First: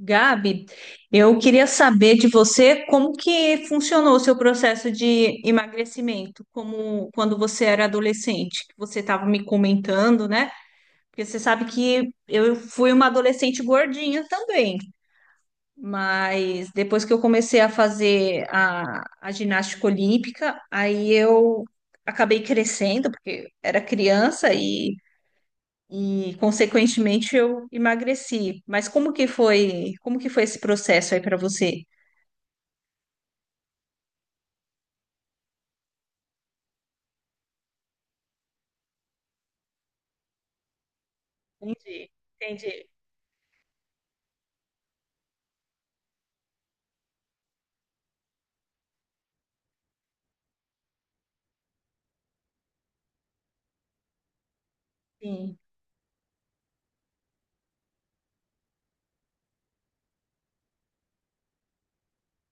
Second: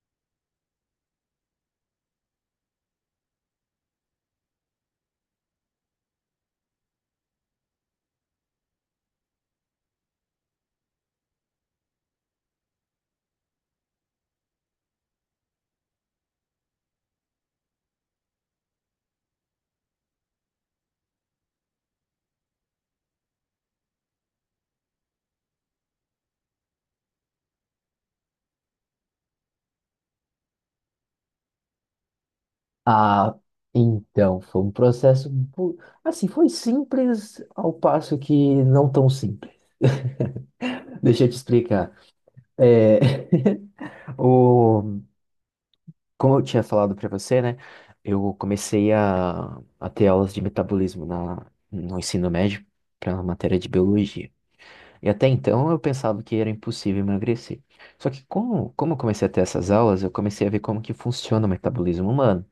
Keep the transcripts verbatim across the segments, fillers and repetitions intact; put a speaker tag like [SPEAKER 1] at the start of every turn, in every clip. [SPEAKER 1] Gabi, eu queria saber de você como que funcionou o seu processo de emagrecimento, como quando você era adolescente, que você estava me comentando, né? Porque você sabe que eu fui uma adolescente gordinha também, mas depois que eu comecei a fazer a, a ginástica olímpica, aí eu acabei crescendo, porque era criança e consequentemente eu emagreci. Mas como que foi, como que foi esse processo aí para você?
[SPEAKER 2] Ah, então, foi um processo, bu- assim, foi simples ao passo que não tão simples. Deixa eu te explicar.
[SPEAKER 1] Entendi, entendi.
[SPEAKER 2] É, o, como eu tinha falado para você, né, eu comecei a, a ter aulas de metabolismo na, no ensino médio para a matéria de biologia. E até
[SPEAKER 1] Sim,
[SPEAKER 2] então eu pensava que era impossível emagrecer. Só que como, como eu comecei a ter essas aulas, eu comecei a ver como que funciona o metabolismo humano,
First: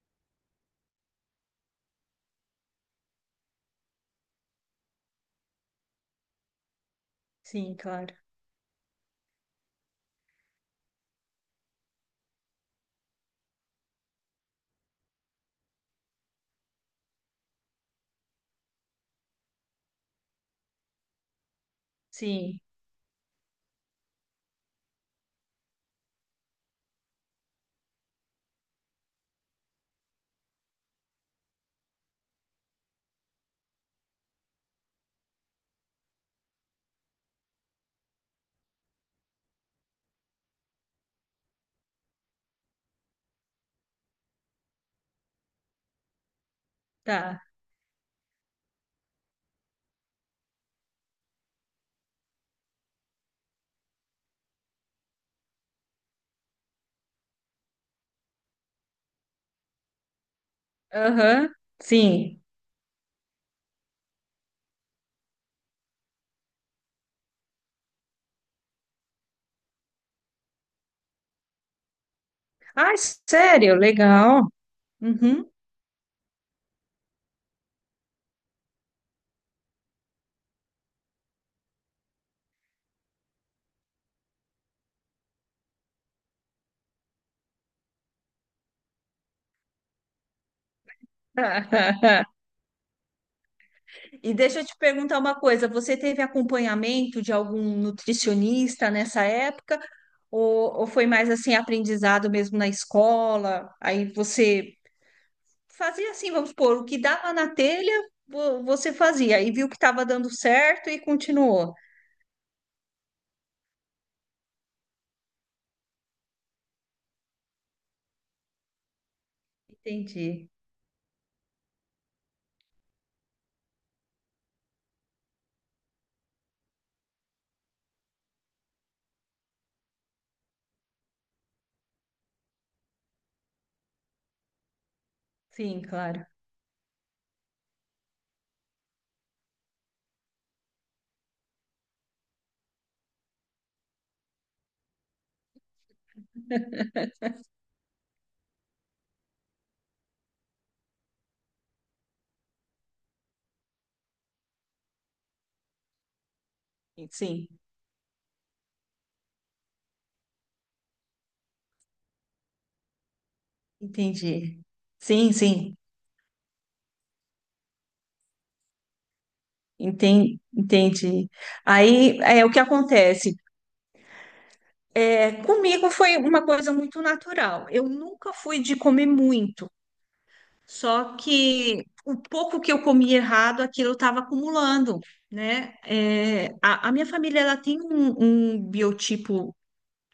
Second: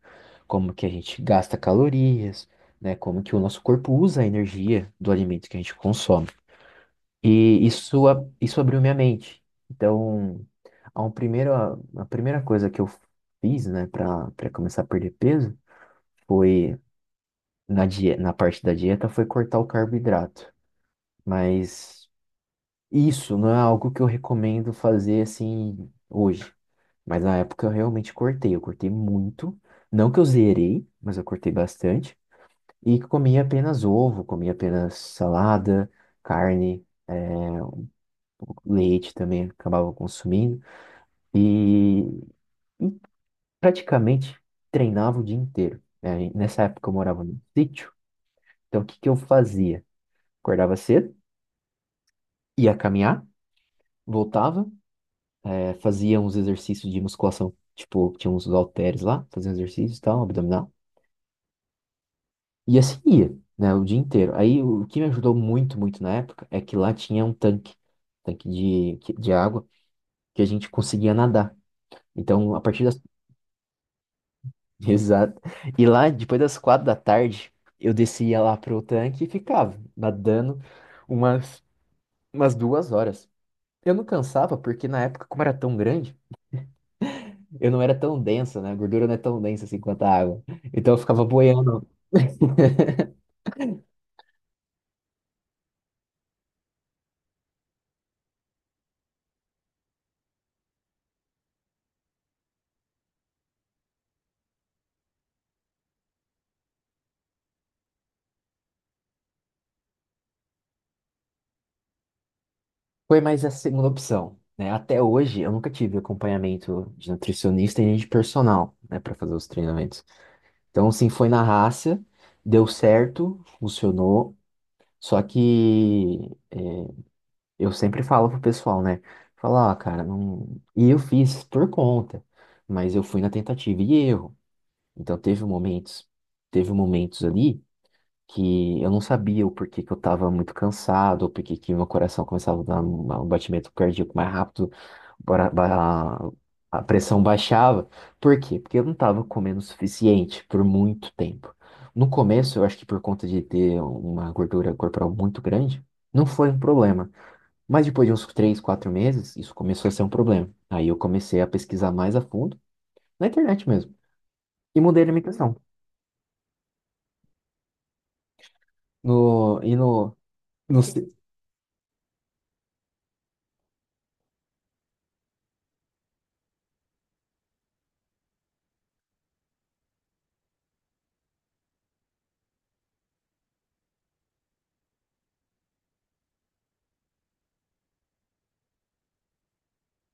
[SPEAKER 2] como que a gente gasta calorias, né? Como que o nosso corpo usa a energia do alimento que a gente consome. E
[SPEAKER 1] sim,
[SPEAKER 2] isso,
[SPEAKER 1] claro.
[SPEAKER 2] a- isso abriu minha mente. Então, a, um primeiro, a primeira coisa que eu fiz, né, para para começar a perder peso foi na, die- na parte da dieta foi cortar o carboidrato. Mas
[SPEAKER 1] Sim,
[SPEAKER 2] isso não é algo que eu recomendo fazer assim hoje. Mas na época eu realmente cortei, eu cortei muito. Não que eu zerei, mas eu cortei bastante. E comia apenas ovo, comia apenas salada, carne, eh, leite também acabava consumindo. E praticamente treinava o dia inteiro, né? Nessa época eu morava num
[SPEAKER 1] tá.
[SPEAKER 2] sítio, então o que que eu fazia? Acordava cedo, ia caminhar, voltava, eh, fazia uns exercícios de musculação. Tipo, tinha uns halteres lá, fazia uns exercícios e tal, abdominal.
[SPEAKER 1] Aham. Sim.
[SPEAKER 2] E assim ia, né, o dia inteiro. Aí o que me ajudou muito, muito na época é que lá tinha um tanque, tanque de, de água, que a gente conseguia nadar. Então, a partir
[SPEAKER 1] Ai,
[SPEAKER 2] das.
[SPEAKER 1] sério, legal.
[SPEAKER 2] Exato.
[SPEAKER 1] Uhum.
[SPEAKER 2] E lá, depois das quatro da tarde, eu descia lá pro tanque e ficava nadando umas, umas duas horas. Eu não cansava, porque na época, como era tão grande, eu não era tão densa, né? A gordura não é tão densa assim quanto a água. Então, eu ficava boiando.
[SPEAKER 1] E deixa eu te perguntar uma coisa, você teve acompanhamento de algum nutricionista nessa época? Ou, ou foi mais assim aprendizado mesmo na escola? Aí você fazia assim, vamos supor, o que dava na telha, vo- você fazia, e viu que estava dando certo e continuou.
[SPEAKER 2] Foi mais a segunda opção, né? Até hoje, eu nunca tive acompanhamento de nutricionista e nem de personal, né, para fazer os treinamentos.
[SPEAKER 1] Entendi.
[SPEAKER 2] Então, assim, foi na raça, deu certo, funcionou. Só que eu sempre falo pro pessoal, né? Falar, ah, cara, não. E eu fiz por conta, mas eu fui na tentativa e erro. Então teve
[SPEAKER 1] Sim,
[SPEAKER 2] momentos,
[SPEAKER 1] claro.
[SPEAKER 2] teve momentos ali que eu não sabia o porquê que eu tava muito cansado, ou porquê que meu coração começava a dar um um batimento cardíaco mais rápido, bora- ba- a pressão baixava. Por quê? Porque eu não estava comendo o suficiente por muito tempo. No começo, eu acho que por conta de ter uma gordura corporal muito grande, não foi um problema.
[SPEAKER 1] Sim,
[SPEAKER 2] Mas depois de uns três, quatro meses, isso começou a ser um problema. Aí eu comecei a pesquisar mais a fundo, na internet mesmo,
[SPEAKER 1] entendi.
[SPEAKER 2] e mudei a
[SPEAKER 1] Sim,
[SPEAKER 2] alimentação.
[SPEAKER 1] sim,
[SPEAKER 2] No, e no,
[SPEAKER 1] Enten-
[SPEAKER 2] no... se-
[SPEAKER 1] entendi. Aí é o que acontece. É, comigo foi uma coisa muito natural. Eu nunca fui de comer muito, só que o pouco que eu comi errado, aquilo eu estava acumulando, né? É, a, a minha família ela tem um, um biotipo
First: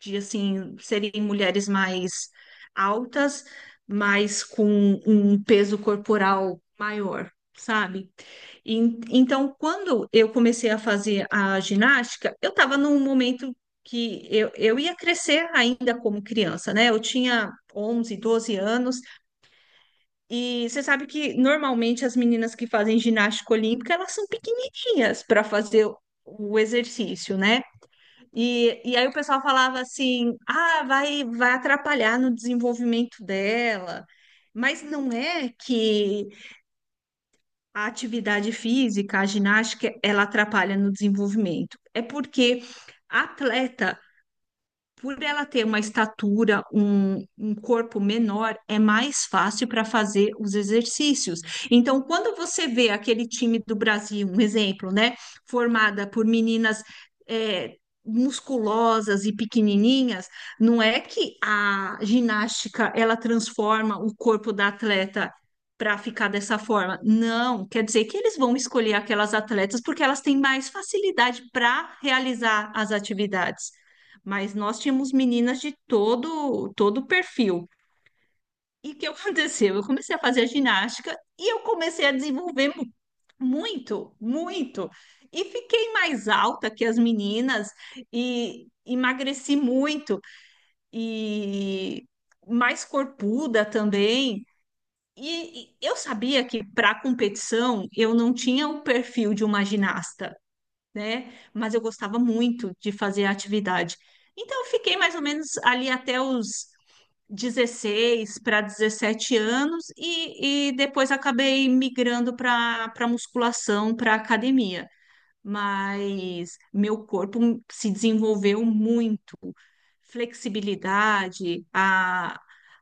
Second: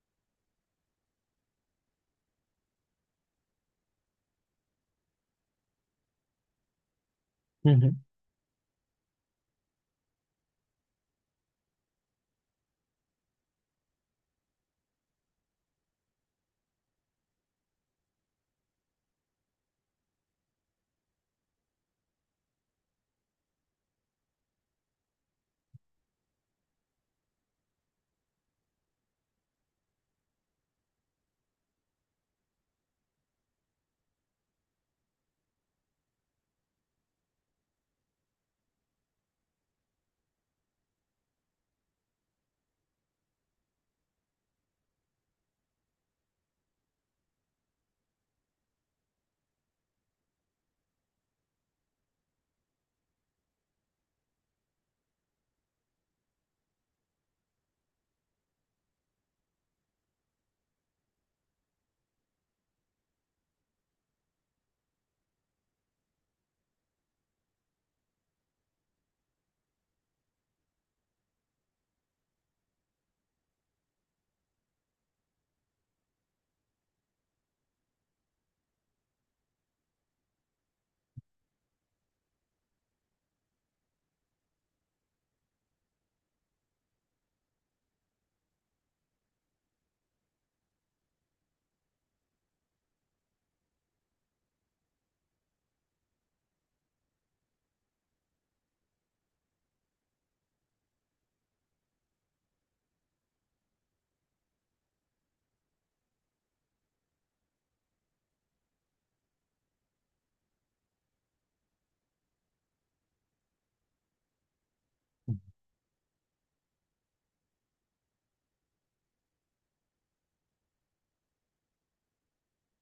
[SPEAKER 1] de assim serem mulheres mais altas, mas com um peso corporal maior,
[SPEAKER 2] Uhum,
[SPEAKER 1] sabe? E, então, quando eu comecei a fazer a ginástica, eu estava num momento que eu, eu ia crescer ainda como criança, né? Eu tinha onze, doze anos, e você sabe que normalmente as meninas que fazem ginástica olímpica, elas são pequenininhas para fazer o exercício, né? E, e aí o pessoal falava assim: ah, vai, vai atrapalhar no desenvolvimento dela. Mas não é que a atividade física, a ginástica, ela atrapalha no desenvolvimento. É porque a atleta, por ela ter uma estatura, um, um corpo menor, é mais fácil para fazer os exercícios. Então, quando você vê aquele time do Brasil, um exemplo, né, formada por meninas é, musculosas e pequenininhas, não é que a ginástica ela transforma o corpo da atleta para ficar dessa forma. Não, quer dizer que eles vão escolher aquelas atletas porque elas têm mais facilidade para realizar as atividades, mas nós tínhamos meninas de todo todo o perfil. E o que aconteceu? Eu comecei a fazer a ginástica e eu comecei a desenvolver mu- muito, muito. E fiquei mais alta que as meninas e emagreci muito e mais corpuda também. E e eu sabia que para competição eu não tinha o perfil de uma ginasta, né? Mas eu gostava muito de fazer a atividade. Então, eu fiquei mais ou menos ali até os dezesseis para dezessete anos e, e depois acabei migrando para para musculação, para academia. Mas meu corpo se desenvolveu muito. Flexibilidade, a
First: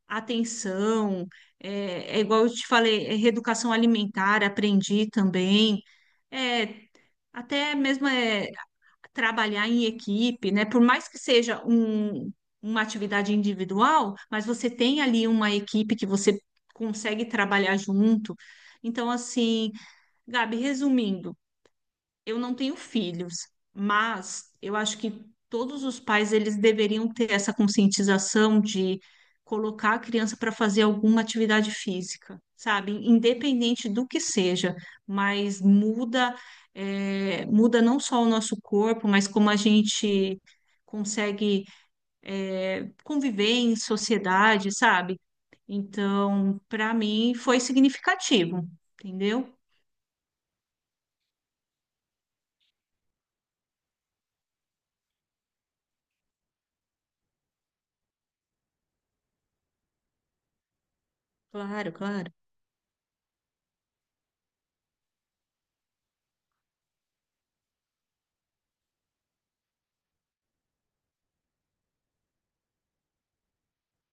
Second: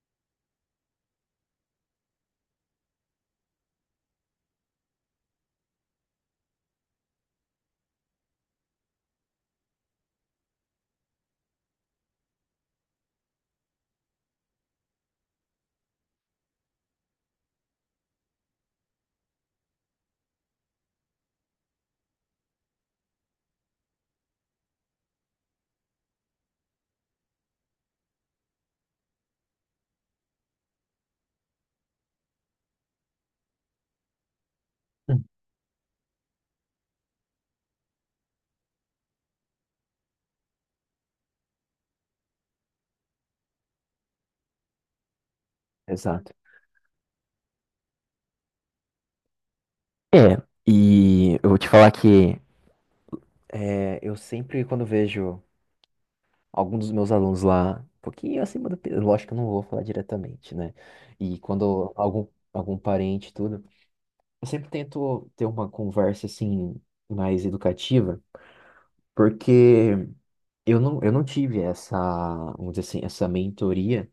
[SPEAKER 1] atenção, é, é igual eu te falei, é reeducação alimentar, aprendi também. É, até mesmo é trabalhar em equipe, né? Por mais que seja um, uma atividade individual, mas você tem ali uma equipe que você consegue trabalhar junto. Então, assim, Gabi, resumindo, eu não tenho filhos, mas eu acho que todos os pais eles deveriam ter essa conscientização de colocar a criança para fazer alguma atividade física, sabe? Independente do que seja,
[SPEAKER 2] uhum.
[SPEAKER 1] mas muda, é, muda não só o nosso corpo, mas como a gente consegue, é, conviver em sociedade, sabe?
[SPEAKER 2] Exato.
[SPEAKER 1] Então, para mim foi significativo, entendeu?
[SPEAKER 2] É, e eu vou te falar que é, eu sempre, quando vejo algum dos meus alunos lá, um pouquinho acima do peso, lógico que eu não vou falar diretamente, né? E quando
[SPEAKER 1] Claro,
[SPEAKER 2] algum,
[SPEAKER 1] claro.
[SPEAKER 2] algum parente, e tudo, eu sempre tento ter uma conversa assim, mais educativa, porque eu não, eu não tive essa, vamos dizer assim, essa mentoria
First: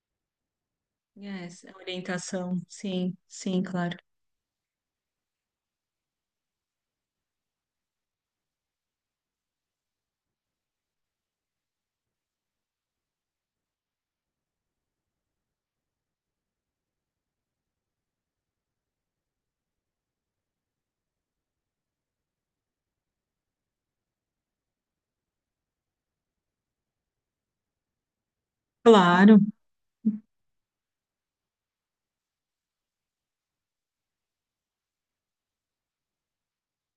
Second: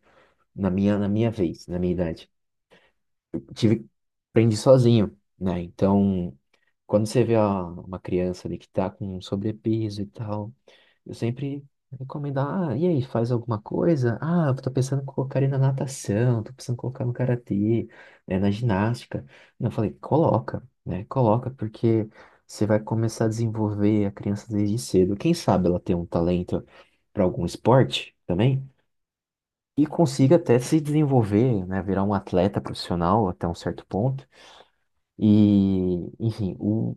[SPEAKER 2] na minha, na minha
[SPEAKER 1] É,
[SPEAKER 2] vez,
[SPEAKER 1] essa
[SPEAKER 2] na minha idade.
[SPEAKER 1] orientação, sim, sim,
[SPEAKER 2] Tive,
[SPEAKER 1] claro.
[SPEAKER 2] aprendi sozinho, né? Então, quando você vê a- uma criança ali que tá com sobrepeso e tal. Eu sempre recomendo, ah, e aí, faz alguma coisa? Ah, eu tô pensando em colocar ele na natação, tô pensando em colocar no karatê, né, na ginástica. E eu falei, coloca, né? Coloca, porque você vai começar a desenvolver a criança desde cedo. Quem sabe ela tem um talento para algum esporte também
[SPEAKER 1] Claro,
[SPEAKER 2] e consiga até se desenvolver, né, virar um atleta profissional até um certo ponto. E, enfim, o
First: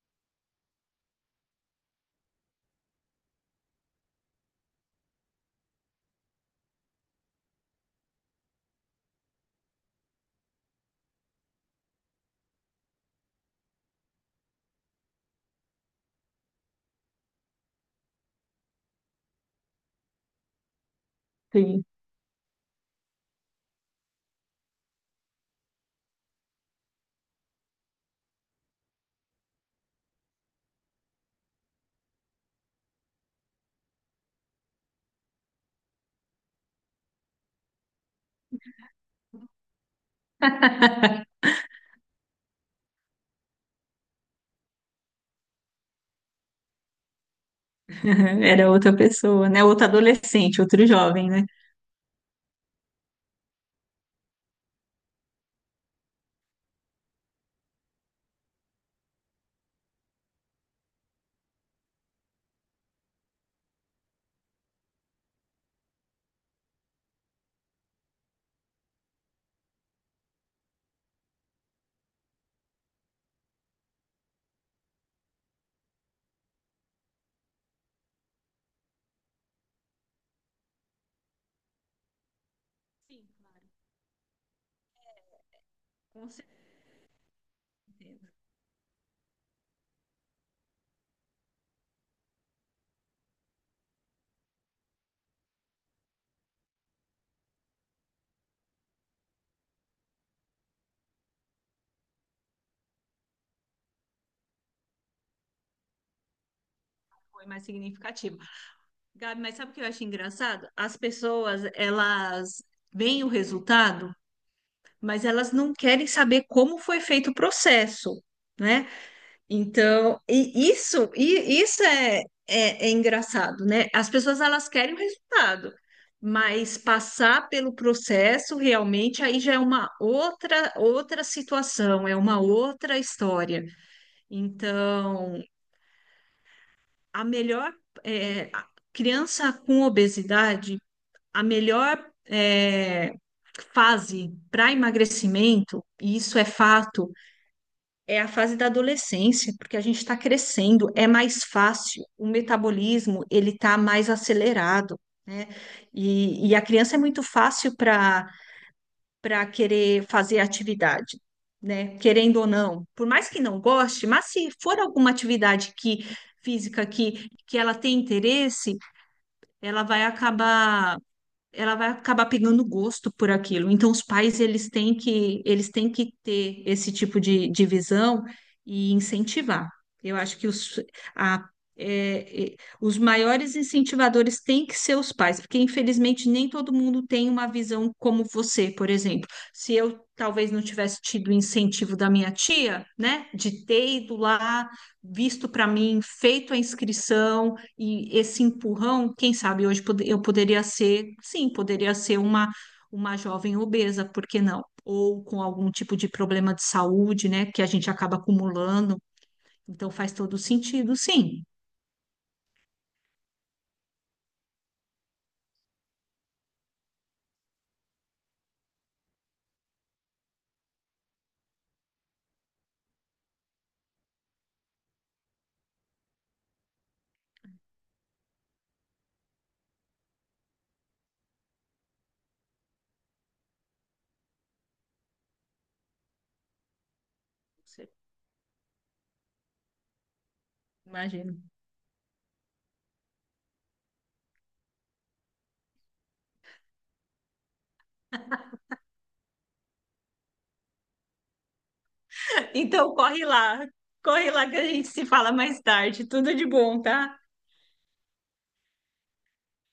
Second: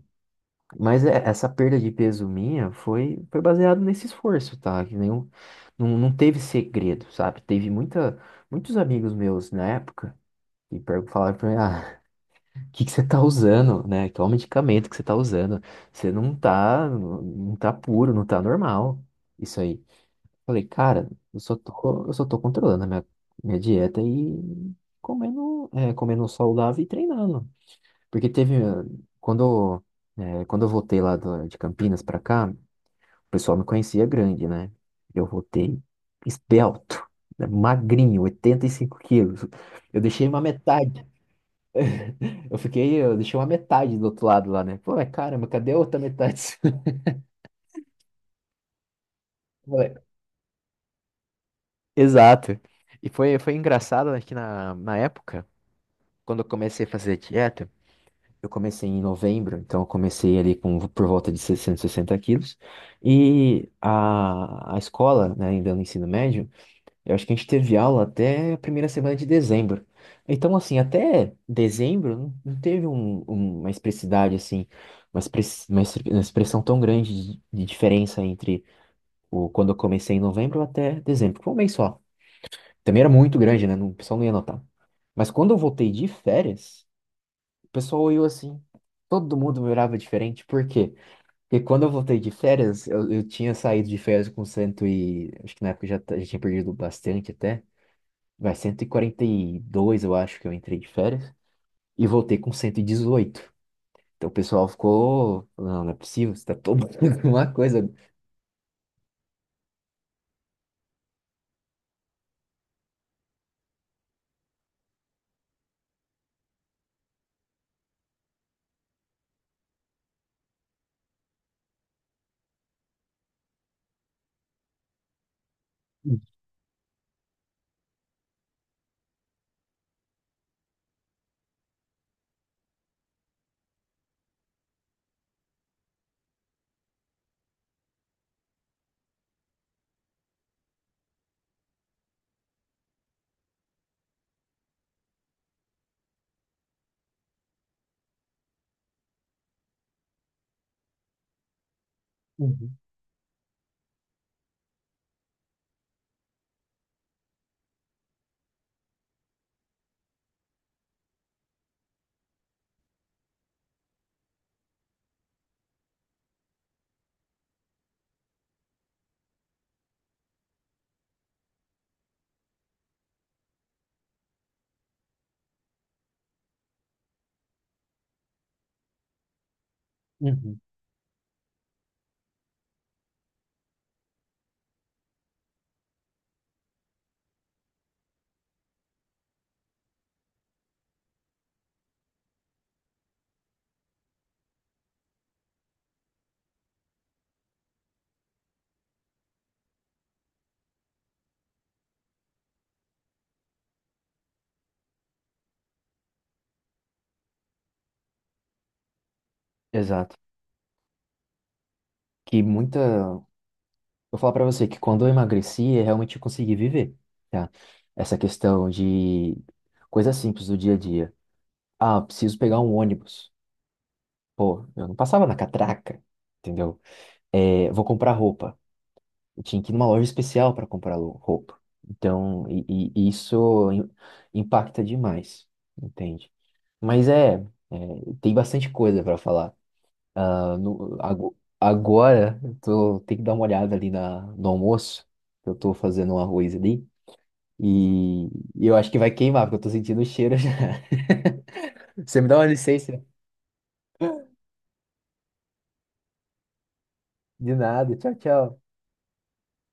[SPEAKER 2] mas é- essa perda de peso minha foi, foi baseado nesse esforço, tá? Que nenhum, não, não teve segredo, sabe? Teve muita, muitos amigos meus na época que per- falaram pra mim, ah, o que que você tá usando, né? Qual medicamento que você tá usando? Você não tá, não não tá puro, não tá normal. Isso aí. Falei, cara, eu só
[SPEAKER 1] sim.
[SPEAKER 2] tô, eu só tô controlando a minha, minha dieta e comendo, é, comendo saudável e treinando. Porque teve, eh, quando, eh, quando eu voltei lá do- de Campinas pra cá, o pessoal me conhecia grande, né? Eu voltei esbelto, né, magrinho, oitenta e cinco quilos. Eu deixei uma metade. Eu fiquei, eu deixei uma metade do outro lado lá, né? Pô, mas caramba, cadê a outra metade?
[SPEAKER 1] Era outra pessoa, né? Outro
[SPEAKER 2] Ué,
[SPEAKER 1] adolescente, outro jovem, né?
[SPEAKER 2] exato. E foi, foi engraçado, né, que na, na época, quando eu comecei a fazer dieta. Eu comecei em novembro, então eu comecei ali com por volta de seiscentos e sessenta quilos. E a, a escola, né, ainda no ensino médio, eu acho que a gente teve aula até a primeira semana de dezembro. Então, assim, até dezembro não não teve um- um- uma expressidade, assim, uma, express- uma exp- uma expressão tão grande de, de diferença entre o, quando eu comecei em novembro até dezembro. Foi um mês só. Também era
[SPEAKER 1] Sim,
[SPEAKER 2] muito grande,
[SPEAKER 1] claro,
[SPEAKER 2] né? não- O pessoal não ia notar. Mas quando eu voltei de
[SPEAKER 1] com
[SPEAKER 2] férias. O pessoal olhou
[SPEAKER 1] certeza.
[SPEAKER 2] assim. Todo mundo me olhava diferente. Por quê? Porque quando eu voltei de férias, eu, eu tinha saído de férias com cento e... Acho que na época eu já, ta- já tinha perdido bastante até. Vai, cento e e quarenta e dois, eu acho que eu entrei de férias. E voltei com cento e dezoito. Então o pessoal ficou... Não, não é possível. Você tá tomando
[SPEAKER 1] Foi
[SPEAKER 2] alguma
[SPEAKER 1] mais
[SPEAKER 2] coisa.
[SPEAKER 1] significativo. Gabi, mas sabe o que eu acho engraçado? As pessoas, elas veem o resultado, mas elas não querem saber como foi feito o processo, né? Então, e isso, e isso é, é, é engraçado, né? As pessoas elas querem o resultado, mas passar pelo processo realmente aí já é uma outra outra situação, é uma outra história. Então, a melhor é, a criança com obesidade, a melhor é, fase para emagrecimento, e isso é fato. É a fase da adolescência, porque a gente está crescendo, é mais fácil, o
[SPEAKER 2] Uhum,
[SPEAKER 1] metabolismo ele está mais acelerado, né? E, e a criança é muito fácil para para querer fazer atividade, né? Querendo ou não, por mais que não goste, mas se for alguma atividade que física que, que ela tem interesse, ela vai acabar ela vai acabar pegando gosto por aquilo. Então, os pais, eles têm que, eles têm que ter esse tipo de, de visão e incentivar. Eu acho que
[SPEAKER 2] uhum.
[SPEAKER 1] os, a, é, é, os maiores incentivadores têm que ser os pais, porque, infelizmente, nem todo mundo tem uma visão como você, por exemplo. Se eu talvez não tivesse tido o incentivo da minha tia, né, de ter ido lá, visto para mim, feito a inscrição, e esse empurrão, quem sabe hoje pode- eu poderia ser, sim, poderia ser uma, uma jovem obesa, por que não? Ou com algum tipo de problema de saúde, né, que a gente acaba acumulando. Então faz
[SPEAKER 2] Exato.
[SPEAKER 1] todo sentido, sim.
[SPEAKER 2] Que muita... Vou falar pra você que quando eu emagreci, eu realmente consegui viver. Tá? Essa questão de coisas simples do dia a dia. Ah, preciso pegar um ônibus. Pô, eu não passava na catraca, entendeu? É, vou comprar roupa. Eu tinha que ir numa loja especial para comprar lo- roupa. Então, e, e- e isso im- impacta demais, entende? Mas é, é,
[SPEAKER 1] Você
[SPEAKER 2] tem bastante coisa para falar. Ah, no-
[SPEAKER 1] imagina.
[SPEAKER 2] ago- agora, eu tô, tenho que dar uma olhada ali na, no almoço, que eu tô fazendo um arroz ali. E, e eu acho que vai queimar, porque eu tô sentindo o cheiro já. Você me dá uma
[SPEAKER 1] Então
[SPEAKER 2] licença?
[SPEAKER 1] corre lá, corre lá que a gente se fala mais tarde. Tudo de bom, tá?
[SPEAKER 2] De nada. Tchau, tchau.